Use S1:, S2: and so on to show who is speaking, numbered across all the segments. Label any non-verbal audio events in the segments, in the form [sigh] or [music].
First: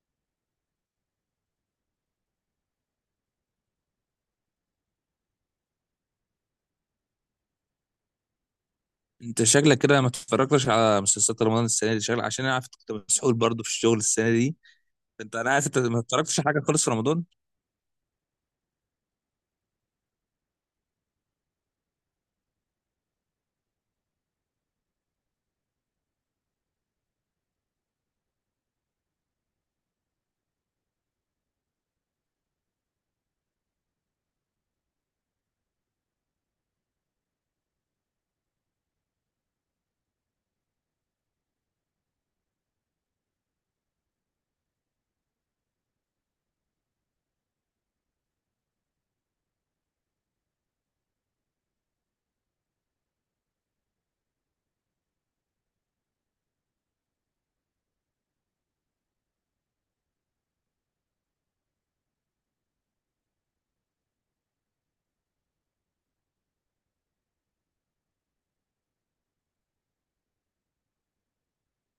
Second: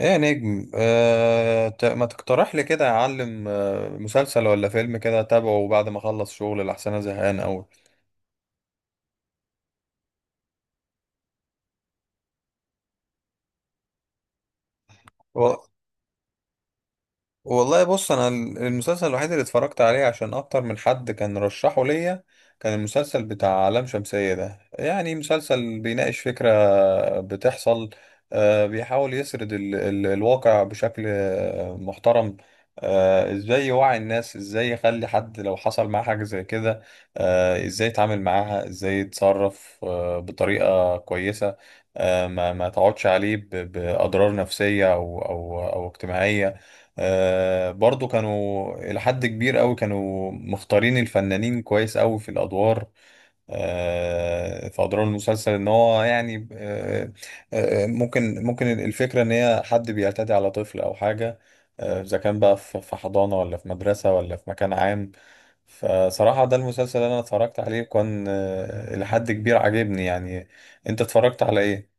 S1: ايه يا نجم ما تقترح لي كده اعلم مسلسل ولا فيلم كده اتابعه بعد ما اخلص شغل لأحسن انا زهقان قوي.
S2: انت شكلك كده ما اتفرجتش على مسلسلات رمضان السنه دي شكلك، عشان انا عارف كنت مسحول برضه في الشغل السنه دي. انا عارف انت ما اتفرجتش على حاجه خالص في رمضان.
S1: والله بص انا المسلسل الوحيد اللي اتفرجت عليه عشان اكتر من حد كان رشحه ليا كان المسلسل بتاع لام شمسية ده، يعني مسلسل بيناقش فكرة بتحصل. بيحاول يسرد ال الواقع بشكل محترم. ازاي يوعي الناس، ازاي يخلي حد لو حصل معاه حاجة زي كده ازاي يتعامل معاها، ازاي يتصرف بطريقة كويسة. ما تقعدش عليه بأضرار نفسية أو اجتماعية. آه برضو كانوا إلى حد كبير أوي، كانوا مختارين الفنانين كويس أوي في الأدوار. آه في أدوار المسلسل إن هو يعني ممكن الفكرة إن هي حد بيعتدي على طفل أو حاجة إذا كان بقى في حضانة ولا في مدرسة ولا في مكان عام. فصراحة ده المسلسل اللي أنا اتفرجت عليه، كان إلى حد كبير عاجبني يعني. أنت اتفرجت على إيه؟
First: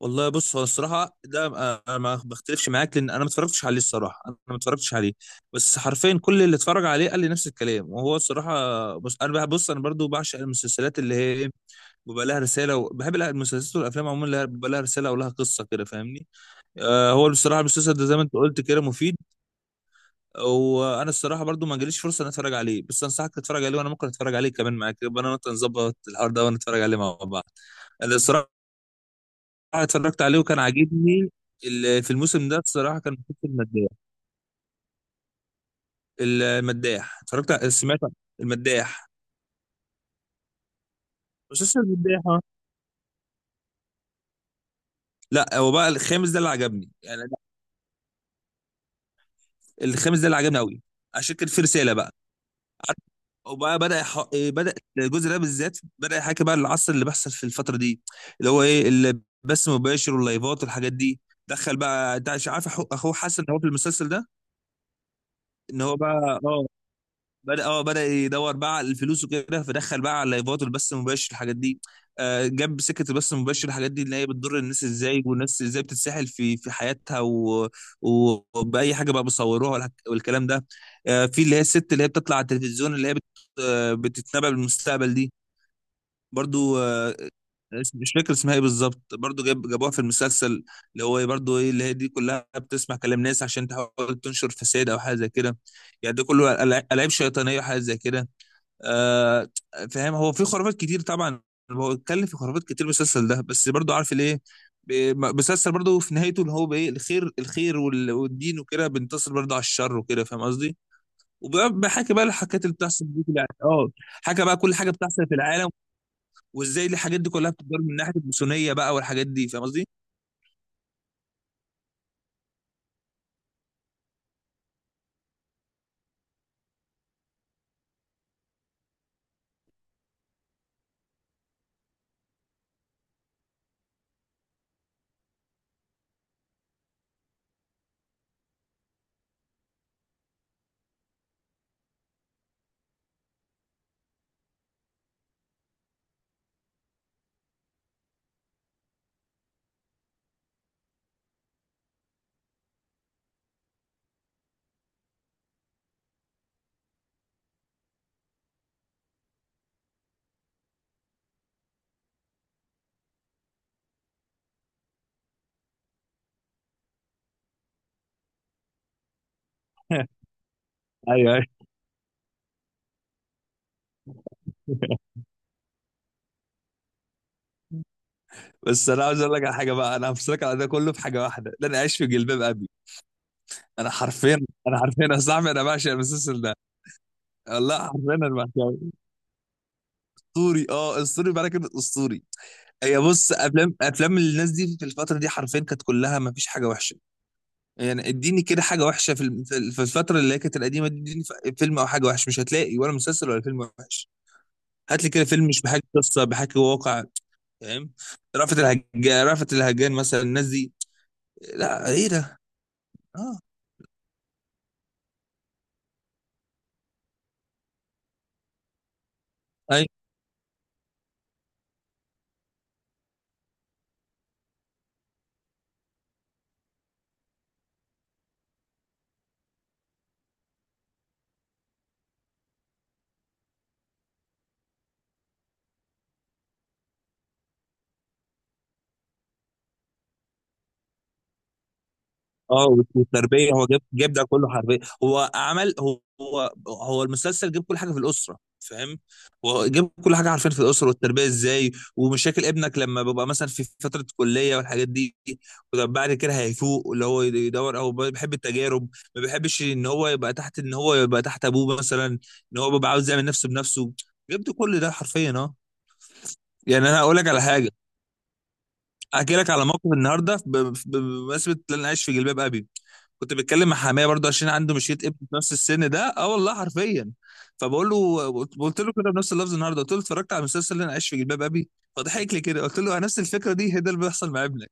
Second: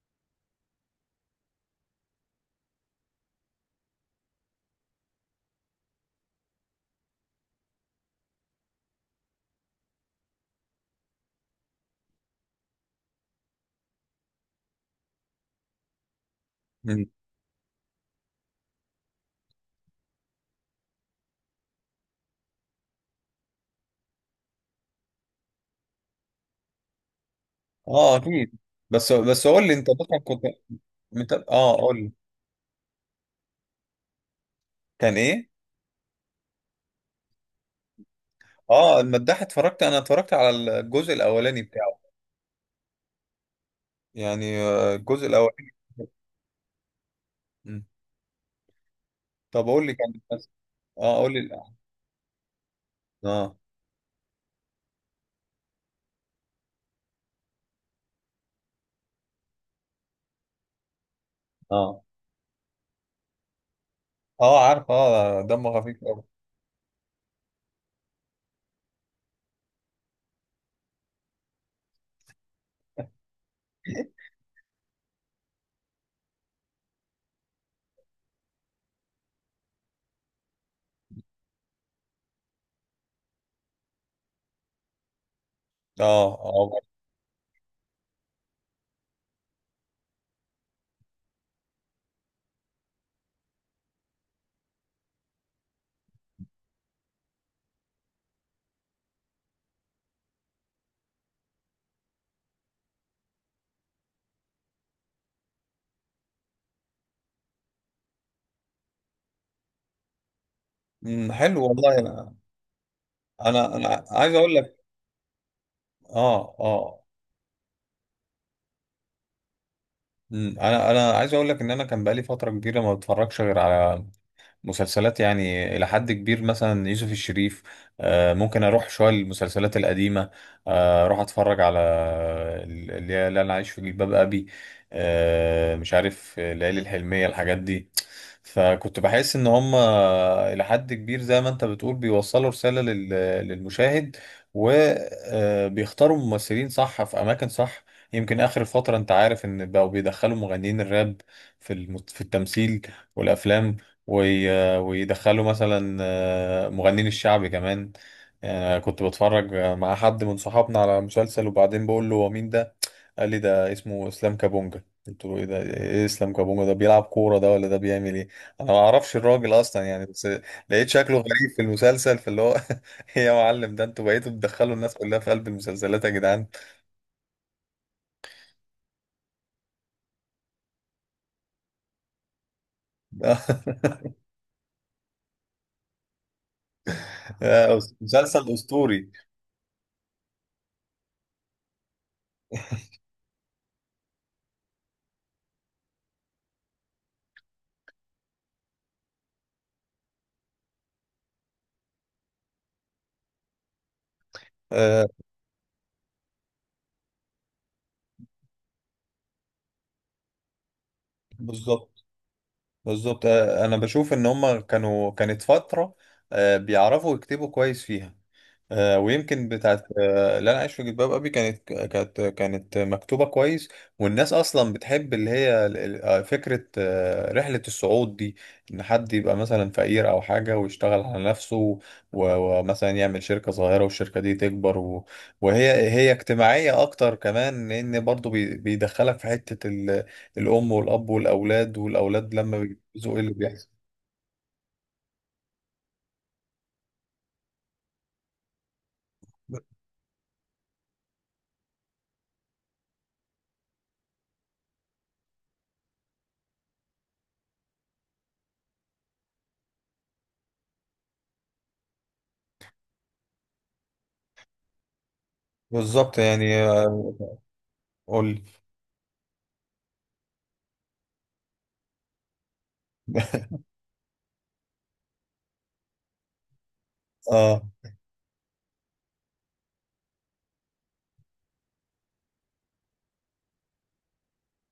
S2: والله بص، هو الصراحه ده انا ما بختلفش معاك، لان انا ما اتفرجتش عليه الصراحه، انا ما اتفرجتش عليه. بس حرفيا كل اللي اتفرج عليه قال لي نفس الكلام. وهو الصراحه بص انا برضو بعشق المسلسلات اللي هي بيبقى لها رساله. وبحب المسلسلات والافلام عموما بيبقى لها رساله ولها قصه كده، فاهمني؟
S1: مم.
S2: آه. هو بصراحه المسلسل ده زي ما انت قلت كده مفيد. وانا الصراحه برضو ما جاليش فرصه ان اتفرج عليه، بس انصحك تتفرج عليه، وانا ممكن اتفرج عليه كمان معاك، يبقى انا وانت نظبط الحوار ده ونتفرج عليه مع بعض. انا
S1: آه أكيد.
S2: الصراحه
S1: بس قول لي أنت مثلا
S2: اتفرجت عليه
S1: كنت
S2: وكان عاجبني.
S1: قول
S2: في
S1: لي.
S2: الموسم ده الصراحه كان مسلسل المداح.
S1: كان ايه؟
S2: المداح سمعت عن
S1: اه
S2: المداح.
S1: المداح اتفرجت، اتفرجت على الجزء الاولاني
S2: مسلسل
S1: بتاعه.
S2: المداح آه.
S1: يعني الجزء
S2: لا،
S1: الاولاني.
S2: هو بقى الخامس ده اللي عجبني يعني.
S1: مم. طب قول لي
S2: الخامس
S1: كان
S2: ده اللي
S1: بس.
S2: عجبني قوي،
S1: اه قول
S2: عشان
S1: لي
S2: كان في
S1: الأحداث.
S2: رساله بقى.
S1: اه
S2: وبقى بدأ يح... إيه بدأ الجزء ده بالذات، بدأ يحكي بقى العصر اللي بيحصل في الفترة دي، اللي هو ايه، اللي بث مباشر واللايفات والحاجات دي. دخل
S1: اه.
S2: بقى، انت مش عارف اخوه حسن هو في المسلسل ده،
S1: اه عارف، اه دمه
S2: ان هو
S1: خفيف قوي.
S2: بقى بدأ يدور بقى على الفلوس وكده. فدخل بقى على اللايفات والبث المباشر الحاجات دي. جاب سكة البث المباشر الحاجات دي، اللي هي بتضر الناس ازاي، والناس ازاي بتتسحل في حياتها، و... وبأي حاجة بقى بيصوروها، والكلام ده. في اللي هي الست اللي هي بتطلع على التلفزيون، اللي هي بت... آه، بتتنبأ بالمستقبل دي.
S1: اه اه.
S2: برضو مش فاكر اسمها ايه بالظبط. برضو جابوها في المسلسل، اللي هو برضو ايه، اللي هي دي كلها بتسمع كلام ناس عشان تحاول تنشر فساد او حاجه زي كده. يعني ده كله ألعاب شيطانيه وحاجات زي كده. آه فاهم؟ هو في خرافات كتير طبعا. هو اتكلم في خرافات كتير المسلسل ده، بس برضو عارف ليه؟ مسلسل برضو في نهايته اللي هو بايه الخير، الخير والدين وكده بينتصر برضو على الشر وكده، فاهم قصدي؟
S1: أمم، حلو. والله
S2: وبحكي بقى الحاجات اللي بتحصل دي في
S1: انا عايز
S2: حكى
S1: اقول
S2: بقى كل
S1: لك.
S2: حاجه بتحصل في العالم،
S1: اه
S2: وازاي
S1: اه.
S2: الحاجات دي كلها بتدار من ناحيه الماسونيه بقى والحاجات دي، فاهم قصدي؟
S1: أمم، انا عايز اقول لك ان انا كان بقالي فتره كبيره ما بتفرجش غير على مسلسلات، يعني إلى حد كبير مثلا يوسف الشريف. ممكن أروح شوية للمسلسلات القديمة. أروح أتفرج على اللي هي اللي أنا عايش في جلباب أبي. مش عارف ليالي الحلمية، الحاجات دي. فكنت بحس إن هم إلى حد كبير زي ما أنت بتقول بيوصلوا رسالة للمشاهد، وبيختاروا ممثلين صح في أماكن صح. يمكن آخر فترة أنت عارف إن بقوا بيدخلوا مغنيين الراب في التمثيل والأفلام، ويدخلوا مثلا مغنين الشعبي كمان. كنت بتفرج مع حد من صحابنا على مسلسل، وبعدين بقول له هو مين ده؟ قال لي ده اسمه اسلام كابونجا. قلت له ايه ده؟ ايه اسلام كابونجا ده؟ بيلعب كورة ده، ولا ده بيعمل ايه؟ انا ما اعرفش الراجل اصلا يعني،
S2: [laughs]
S1: بس لقيت شكله
S2: ايوه، ايوه.
S1: غريب في المسلسل. فاللي هو [laughs] إيه يا معلم؟ ده انتوا بقيتوا تدخلوا الناس كلها في قلب المسلسلات يا جدعان.
S2: بس انا عاوز اقول لك على حاجه بقى، انا همسك على ده كله في حاجه واحده، ده انا عايش في جلباب ابي. انا
S1: [laughs]
S2: حرفيا، انا حرفيا يا صاحبي انا بعشق المسلسل ده.
S1: آه،
S2: والله حرفيا انا
S1: مسلسل
S2: بحكي
S1: اسطوري.
S2: اسطوري، اسطوري بقى كده اسطوري. هي بص، افلام افلام الناس دي في الفتره دي حرفيا كانت كلها ما فيش حاجه وحشه. يعني اديني كده حاجه وحشه في الم- في في الفتره اللي هي كانت القديمه دي. اديني فيلم او حاجه وحشه مش هتلاقي، ولا مسلسل ولا فيلم وحش. هات
S1: آه،
S2: لي كده فيلم مش بحكي قصه، بحكي واقع، فاهم؟ رأفت الهجان، رأفت الهجان مثلا الناس دي. لا
S1: بالظبط.
S2: ايه ده!
S1: بالظبط
S2: اه،
S1: انا بشوف ان هم كانوا، كانت فترة بيعرفوا يكتبوا كويس فيها. ويمكن بتاعت اللي انا عايش في جلباب ابي كانت كانت مكتوبه كويس. والناس اصلا بتحب اللي هي فكره رحله الصعود دي، ان حد يبقى مثلا فقير او حاجه ويشتغل على نفسه ومثلا يعمل شركه صغيره والشركه دي تكبر، وهي اجتماعيه اكتر كمان، لان برضو بيدخلك في حته الام والاب والاولاد، والاولاد لما
S2: اه.
S1: بيتجوزوا ايه اللي
S2: والتربيه، هو
S1: بيحصل.
S2: جاب ده كله حربيه. هو عمل، هو المسلسل جاب كل حاجه في الاسره، فاهم؟ هو جاب كل حاجه عارفين في الاسره والتربيه ازاي. ومشاكل ابنك لما بيبقى مثلا في فتره كليه والحاجات دي. وطب بعد كده هيفوق اللي هو يدور او بيحب التجارب. ما بيحبش ان هو يبقى تحت، ان هو يبقى تحت ابوه مثلا، ان هو بيبقى عاوز يعمل نفسه بنفسه. جاب ده كل ده حرفيا، اه.
S1: بالظبط يعني
S2: يعني انا هقول لك على حاجه،
S1: قول لي.
S2: احكي لك على موقف النهارده، بمناسبه ان انا عايش في جلباب ابي. كنت
S1: [laughs]
S2: بتكلم مع حماية برضه، عشان عنده مشيت ابن في نفس السن ده، اه والله حرفيا.
S1: اه.
S2: فبقول له، قلت له كده بنفس اللفظ النهارده، قلت له اتفرجت على المسلسل اللي انا عايش في جلباب ابي. فضحك لي كده. قلت له نفس الفكره دي، هي ده اللي بيحصل مع ابنك.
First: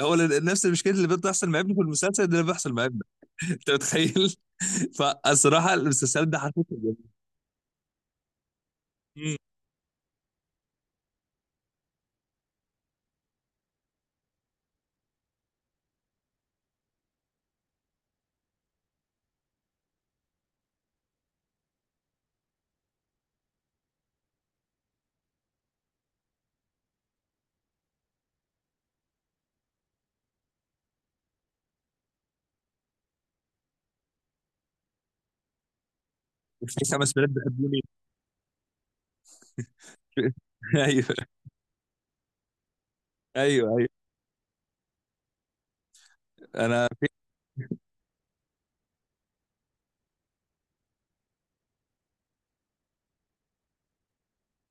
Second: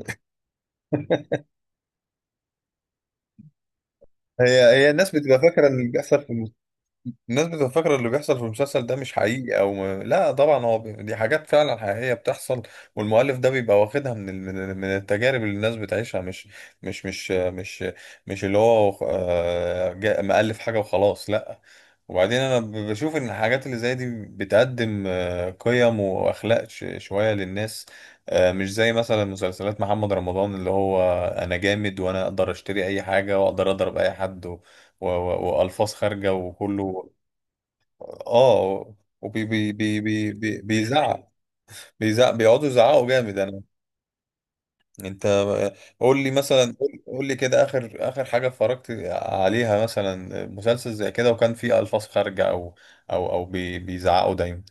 S2: هو نفس المشكله اللي بتحصل مع ابنك في المسلسل ده اللي بيحصل مع ابنك. انت متخيل؟
S1: هي
S2: [laughs]
S1: الناس بتبقى فاكره
S2: فالصراحه
S1: ان اللي بيحصل
S2: المسلسل ده
S1: في
S2: حرفيا.
S1: الناس بتبقى فاكرة اللي بيحصل في المسلسل ده مش حقيقي او ما... لا طبعا هو بي... دي حاجات فعلا حقيقية بتحصل. والمؤلف ده بيبقى واخدها من ال... من التجارب اللي الناس بتعيشها، مش مش مش مش اللي هو جا... مؤلف حاجة وخلاص، لا. وبعدين انا بشوف ان الحاجات اللي زي دي بتقدم قيم واخلاق ش... شوية للناس. مش زي مثلا مسلسلات محمد رمضان، اللي هو انا جامد وانا اقدر اشتري اي حاجة واقدر اضرب اي حد والفاظ خارجه
S2: في
S1: وكله.
S2: خمس بنات بيحبوني.
S1: اه. وبي بي بي بي
S2: [laughs]
S1: بي
S2: ايوه،
S1: بيزعق. بيزعق، بيقعدوا يزعقوا جامد. انا
S2: ايوه، ايوه،
S1: انت قول لي مثلا،
S2: انا.
S1: قول لي كده اخر حاجه اتفرجت عليها مثلا مسلسل زي كده، وكان فيه الفاظ خارجه او بيزعقوا دايما.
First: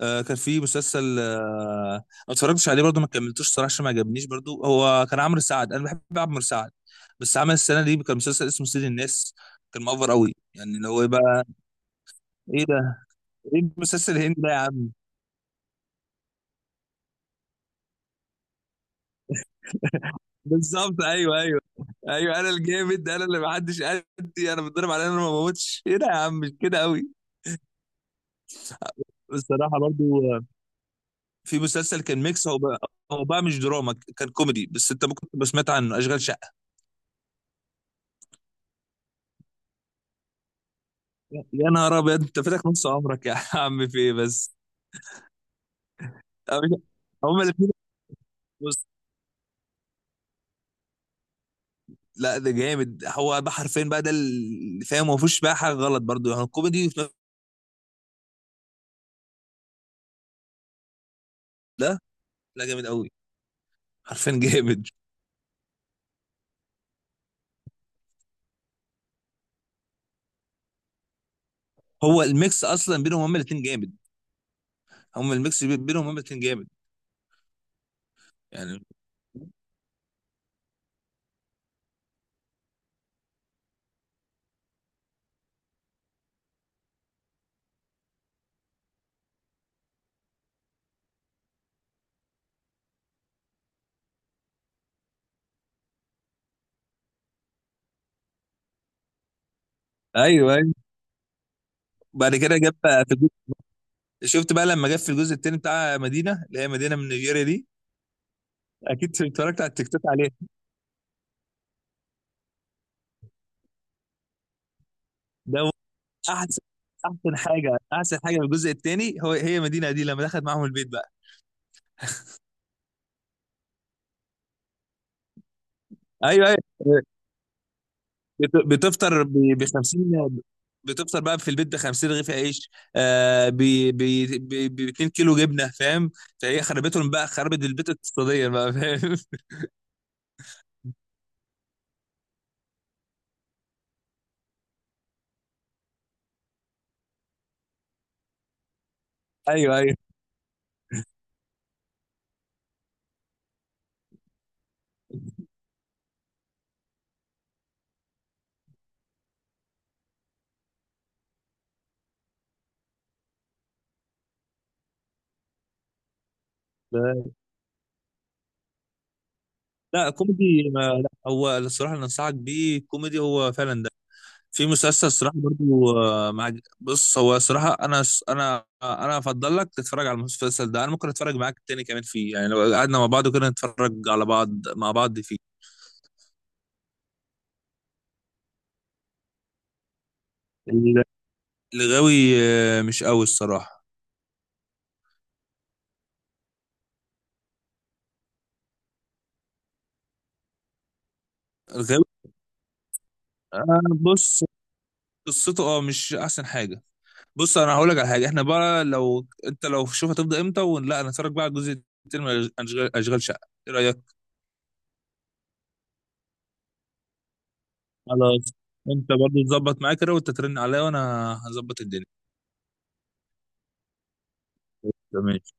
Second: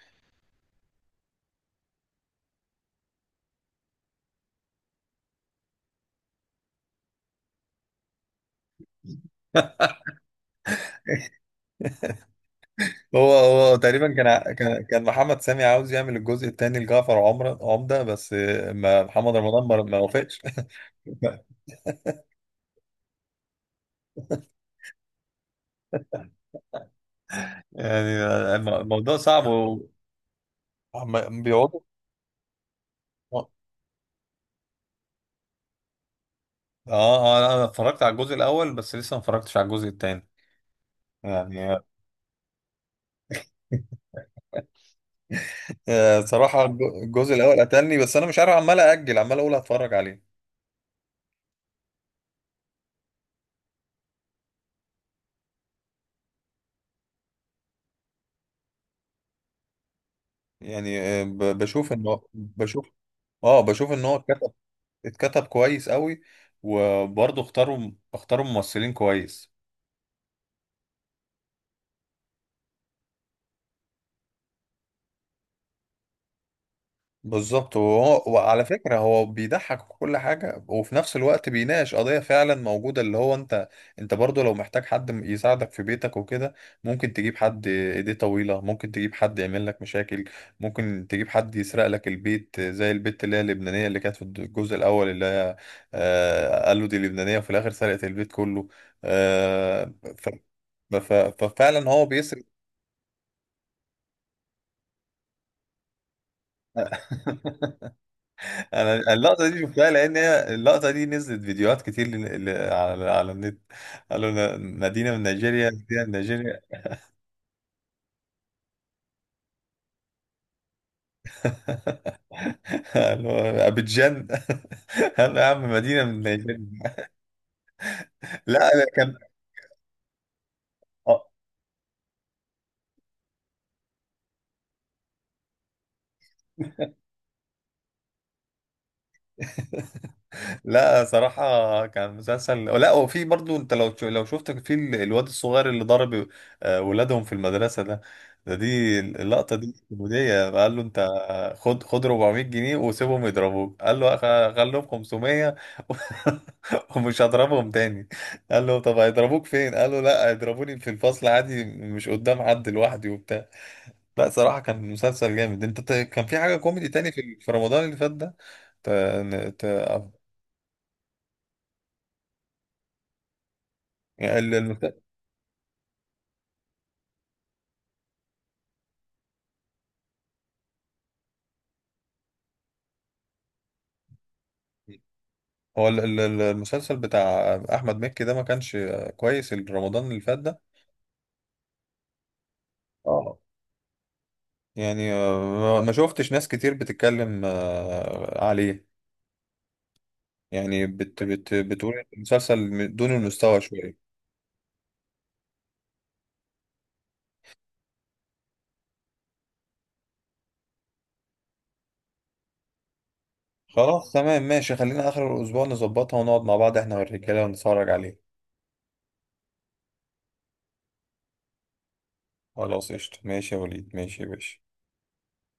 S2: كان في مسلسل أنا ما اتفرجتش عليه برضو، ما كملتوش صراحه عشان ما عجبنيش برضو. هو كان عمرو سعد، انا بحب عمرو سعد. بس عمل السنه دي كان مسلسل اسمه سيد الناس. كان مأفر
S1: [laughs]
S2: قوي يعني، اللي هو إيه بقى. ايه ده!
S1: هو
S2: ايه
S1: هو
S2: المسلسل
S1: تقريبا كان
S2: الهندي ده يا
S1: كان
S2: عم؟
S1: كان محمد سامي عاوز يعمل الجزء الثاني لجعفر عمر عمده، بس ما محمد رمضان ما وافقش. [laughs]
S2: بالظبط، ايوه، ايوه. ايوه، انا الجامد، انا اللي ما حدش قدي، انا بتضرب على انا ما بموتش. ايه ده يا عم، مش كده قوي.
S1: يعني الموضوع صعب.
S2: الصراحه برضو آه، في
S1: بيقعدوا.
S2: مسلسل كان ميكس. هو بقى، هو بقى مش دراما، كان كوميدي. بس انت ممكن تبقى سمعت عنه، اشغال.
S1: اه اه. لا، انا اتفرجت على الجزء الاول بس، لسه ما اتفرجتش على الجزء التاني.
S2: يا
S1: يعني
S2: نهار ابيض، انت فاتك نص عمرك يا عم، في ايه بس؟
S1: صراحة الجزء
S2: هما
S1: الأول
S2: الاثنين.
S1: قتلني، بس أنا مش عارف عمال
S2: بص،
S1: أأجل، عمال أقول هتفرج عليه.
S2: لا ده جامد، هو ده حرفيا بقى، ده اللي فاهم. ما فيهوش بقى حاجه غلط برضو، يعني الكوميدي في نفس
S1: يعني بشوف
S2: ده.
S1: إن هو
S2: لا، جامد
S1: بشوف.
S2: قوي
S1: اه بشوف إن هو
S2: حرفيا [laughs]
S1: اتكتب،
S2: جامد.
S1: اتكتب كويس قوي. وبرضه اختاروا ممثلين كويس.
S2: هو الميكس اصلا بينهم هما الاثنين جامد. هما الميكس بينهم هما الاثنين جامد.
S1: بالظبط. وهو وعلى
S2: يعني،
S1: فكرة هو بيضحك وكل حاجة، وفي نفس الوقت بيناقش قضية فعلا موجودة. اللي هو انت، انت برضو لو محتاج حد يساعدك في بيتك وكده، ممكن تجيب حد ايديه طويلة، ممكن تجيب حد يعمل لك مشاكل، ممكن تجيب حد يسرق لك البيت زي البت اللي هي اللبنانية اللي كانت في الجزء الأول، اللي هي آه قالوا دي لبنانية وفي الآخر سرقت البيت كله. آه
S2: ايوه، ايوه.
S1: ف... ف- ففعلا هو
S2: بعد
S1: بيسرق.
S2: كده جاب، في، شفت بقى لما جت في الجزء التاني بتاع مدينه، اللي هي مدينه من نيجيريا دي.
S1: [laughs] انا
S2: اكيد
S1: اللقطه دي
S2: اتفرجت على التيك
S1: شفتها
S2: توك
S1: لان
S2: عليه.
S1: هي اللقطه دي نزلت فيديوهات كتير على النت. قالوا مدينه من
S2: ده
S1: نيجيريا،
S2: هو
S1: مدينه من نيجيريا.
S2: احسن، احسن حاجه، احسن حاجه في الجزء التاني، هو هي مدينه دي لما دخلت معاهم البيت بقى.
S1: [laughs] قالوا ابيجان. [laughs] قال له يا عم مدينه من
S2: ايوه،
S1: نيجيريا.
S2: ايوه.
S1: لا أنا كان
S2: بتفطر ب 50. بتفطر
S1: آه،
S2: بقى في البيت ب 50 رغيف عيش، آه ب ب ب 2 كيلو جبنه، فاهم؟ فهي خربتهم بقى، خربت البيت اقتصاديا بقى، فاهم؟ [laughs]
S1: لا صراحة كان مسلسل. لا وفي برضو انت لو لو شفت الواد الصغير اللي ضرب ولادهم في المدرسة ده، دي اللقطة دي
S2: ايوه، ايوه.
S1: كوميدية. قال له انت خد 400 جنيه وسيبهم يضربوك. قال له خليهم 500". [laughs] ومش هضربهم تاني. قال له طب هيضربوك فين؟ قال له لا هيضربوني في الفصل عادي مش قدام حد، لوحدي وبتاع. لا صراحة كان مسلسل جامد. انت كان في حاجة كوميدي تاني في في رمضان اللي فات ده ت... ت...
S2: لا كوميدي لا هو الصراحه اللي انصحك بيه كوميدي هو فعلا ده. في
S1: يعني
S2: مسلسل صراحة برضو مع، بص هو صراحة أنا أفضل لك تتفرج على المسلسل ده. أنا ممكن أتفرج معاك تاني كمان فيه، يعني لو قعدنا مع بعض وكده نتفرج على بعض مع بعض فيه.
S1: هو المسلسل بتاع احمد مكي ده ما كانش كويس رمضان اللي فات ده.
S2: ال- الغاوي مش قوي
S1: اه.
S2: الصراحة.
S1: يعني ما شفتش ناس كتير بتتكلم عليه يعني، بت بت بتقول
S2: الغاوي
S1: المسلسل دون المستوى
S2: آه،
S1: شوية.
S2: بص قصته أه مش أحسن حاجة. بص أنا هقول لك على حاجة، إحنا بقى لو أنت، لو شوف هتبدأ إمتى، ولا نتفرج بقى على الجزء التاني من أشغال، أشغال شقة، إيه
S1: خلاص
S2: رأيك؟
S1: تمام ماشي، خلينا آخر الأسبوع نظبطها ونقعد مع بعض احنا والرجالة ونتفرج عليه.
S2: خلاص. أنت برضو تظبط معاك كده، وأنت ترن عليا وأنا هظبط الدنيا.
S1: خلاص قشطة ماشي يا وليد، ماشي يا باشا.
S2: تمام.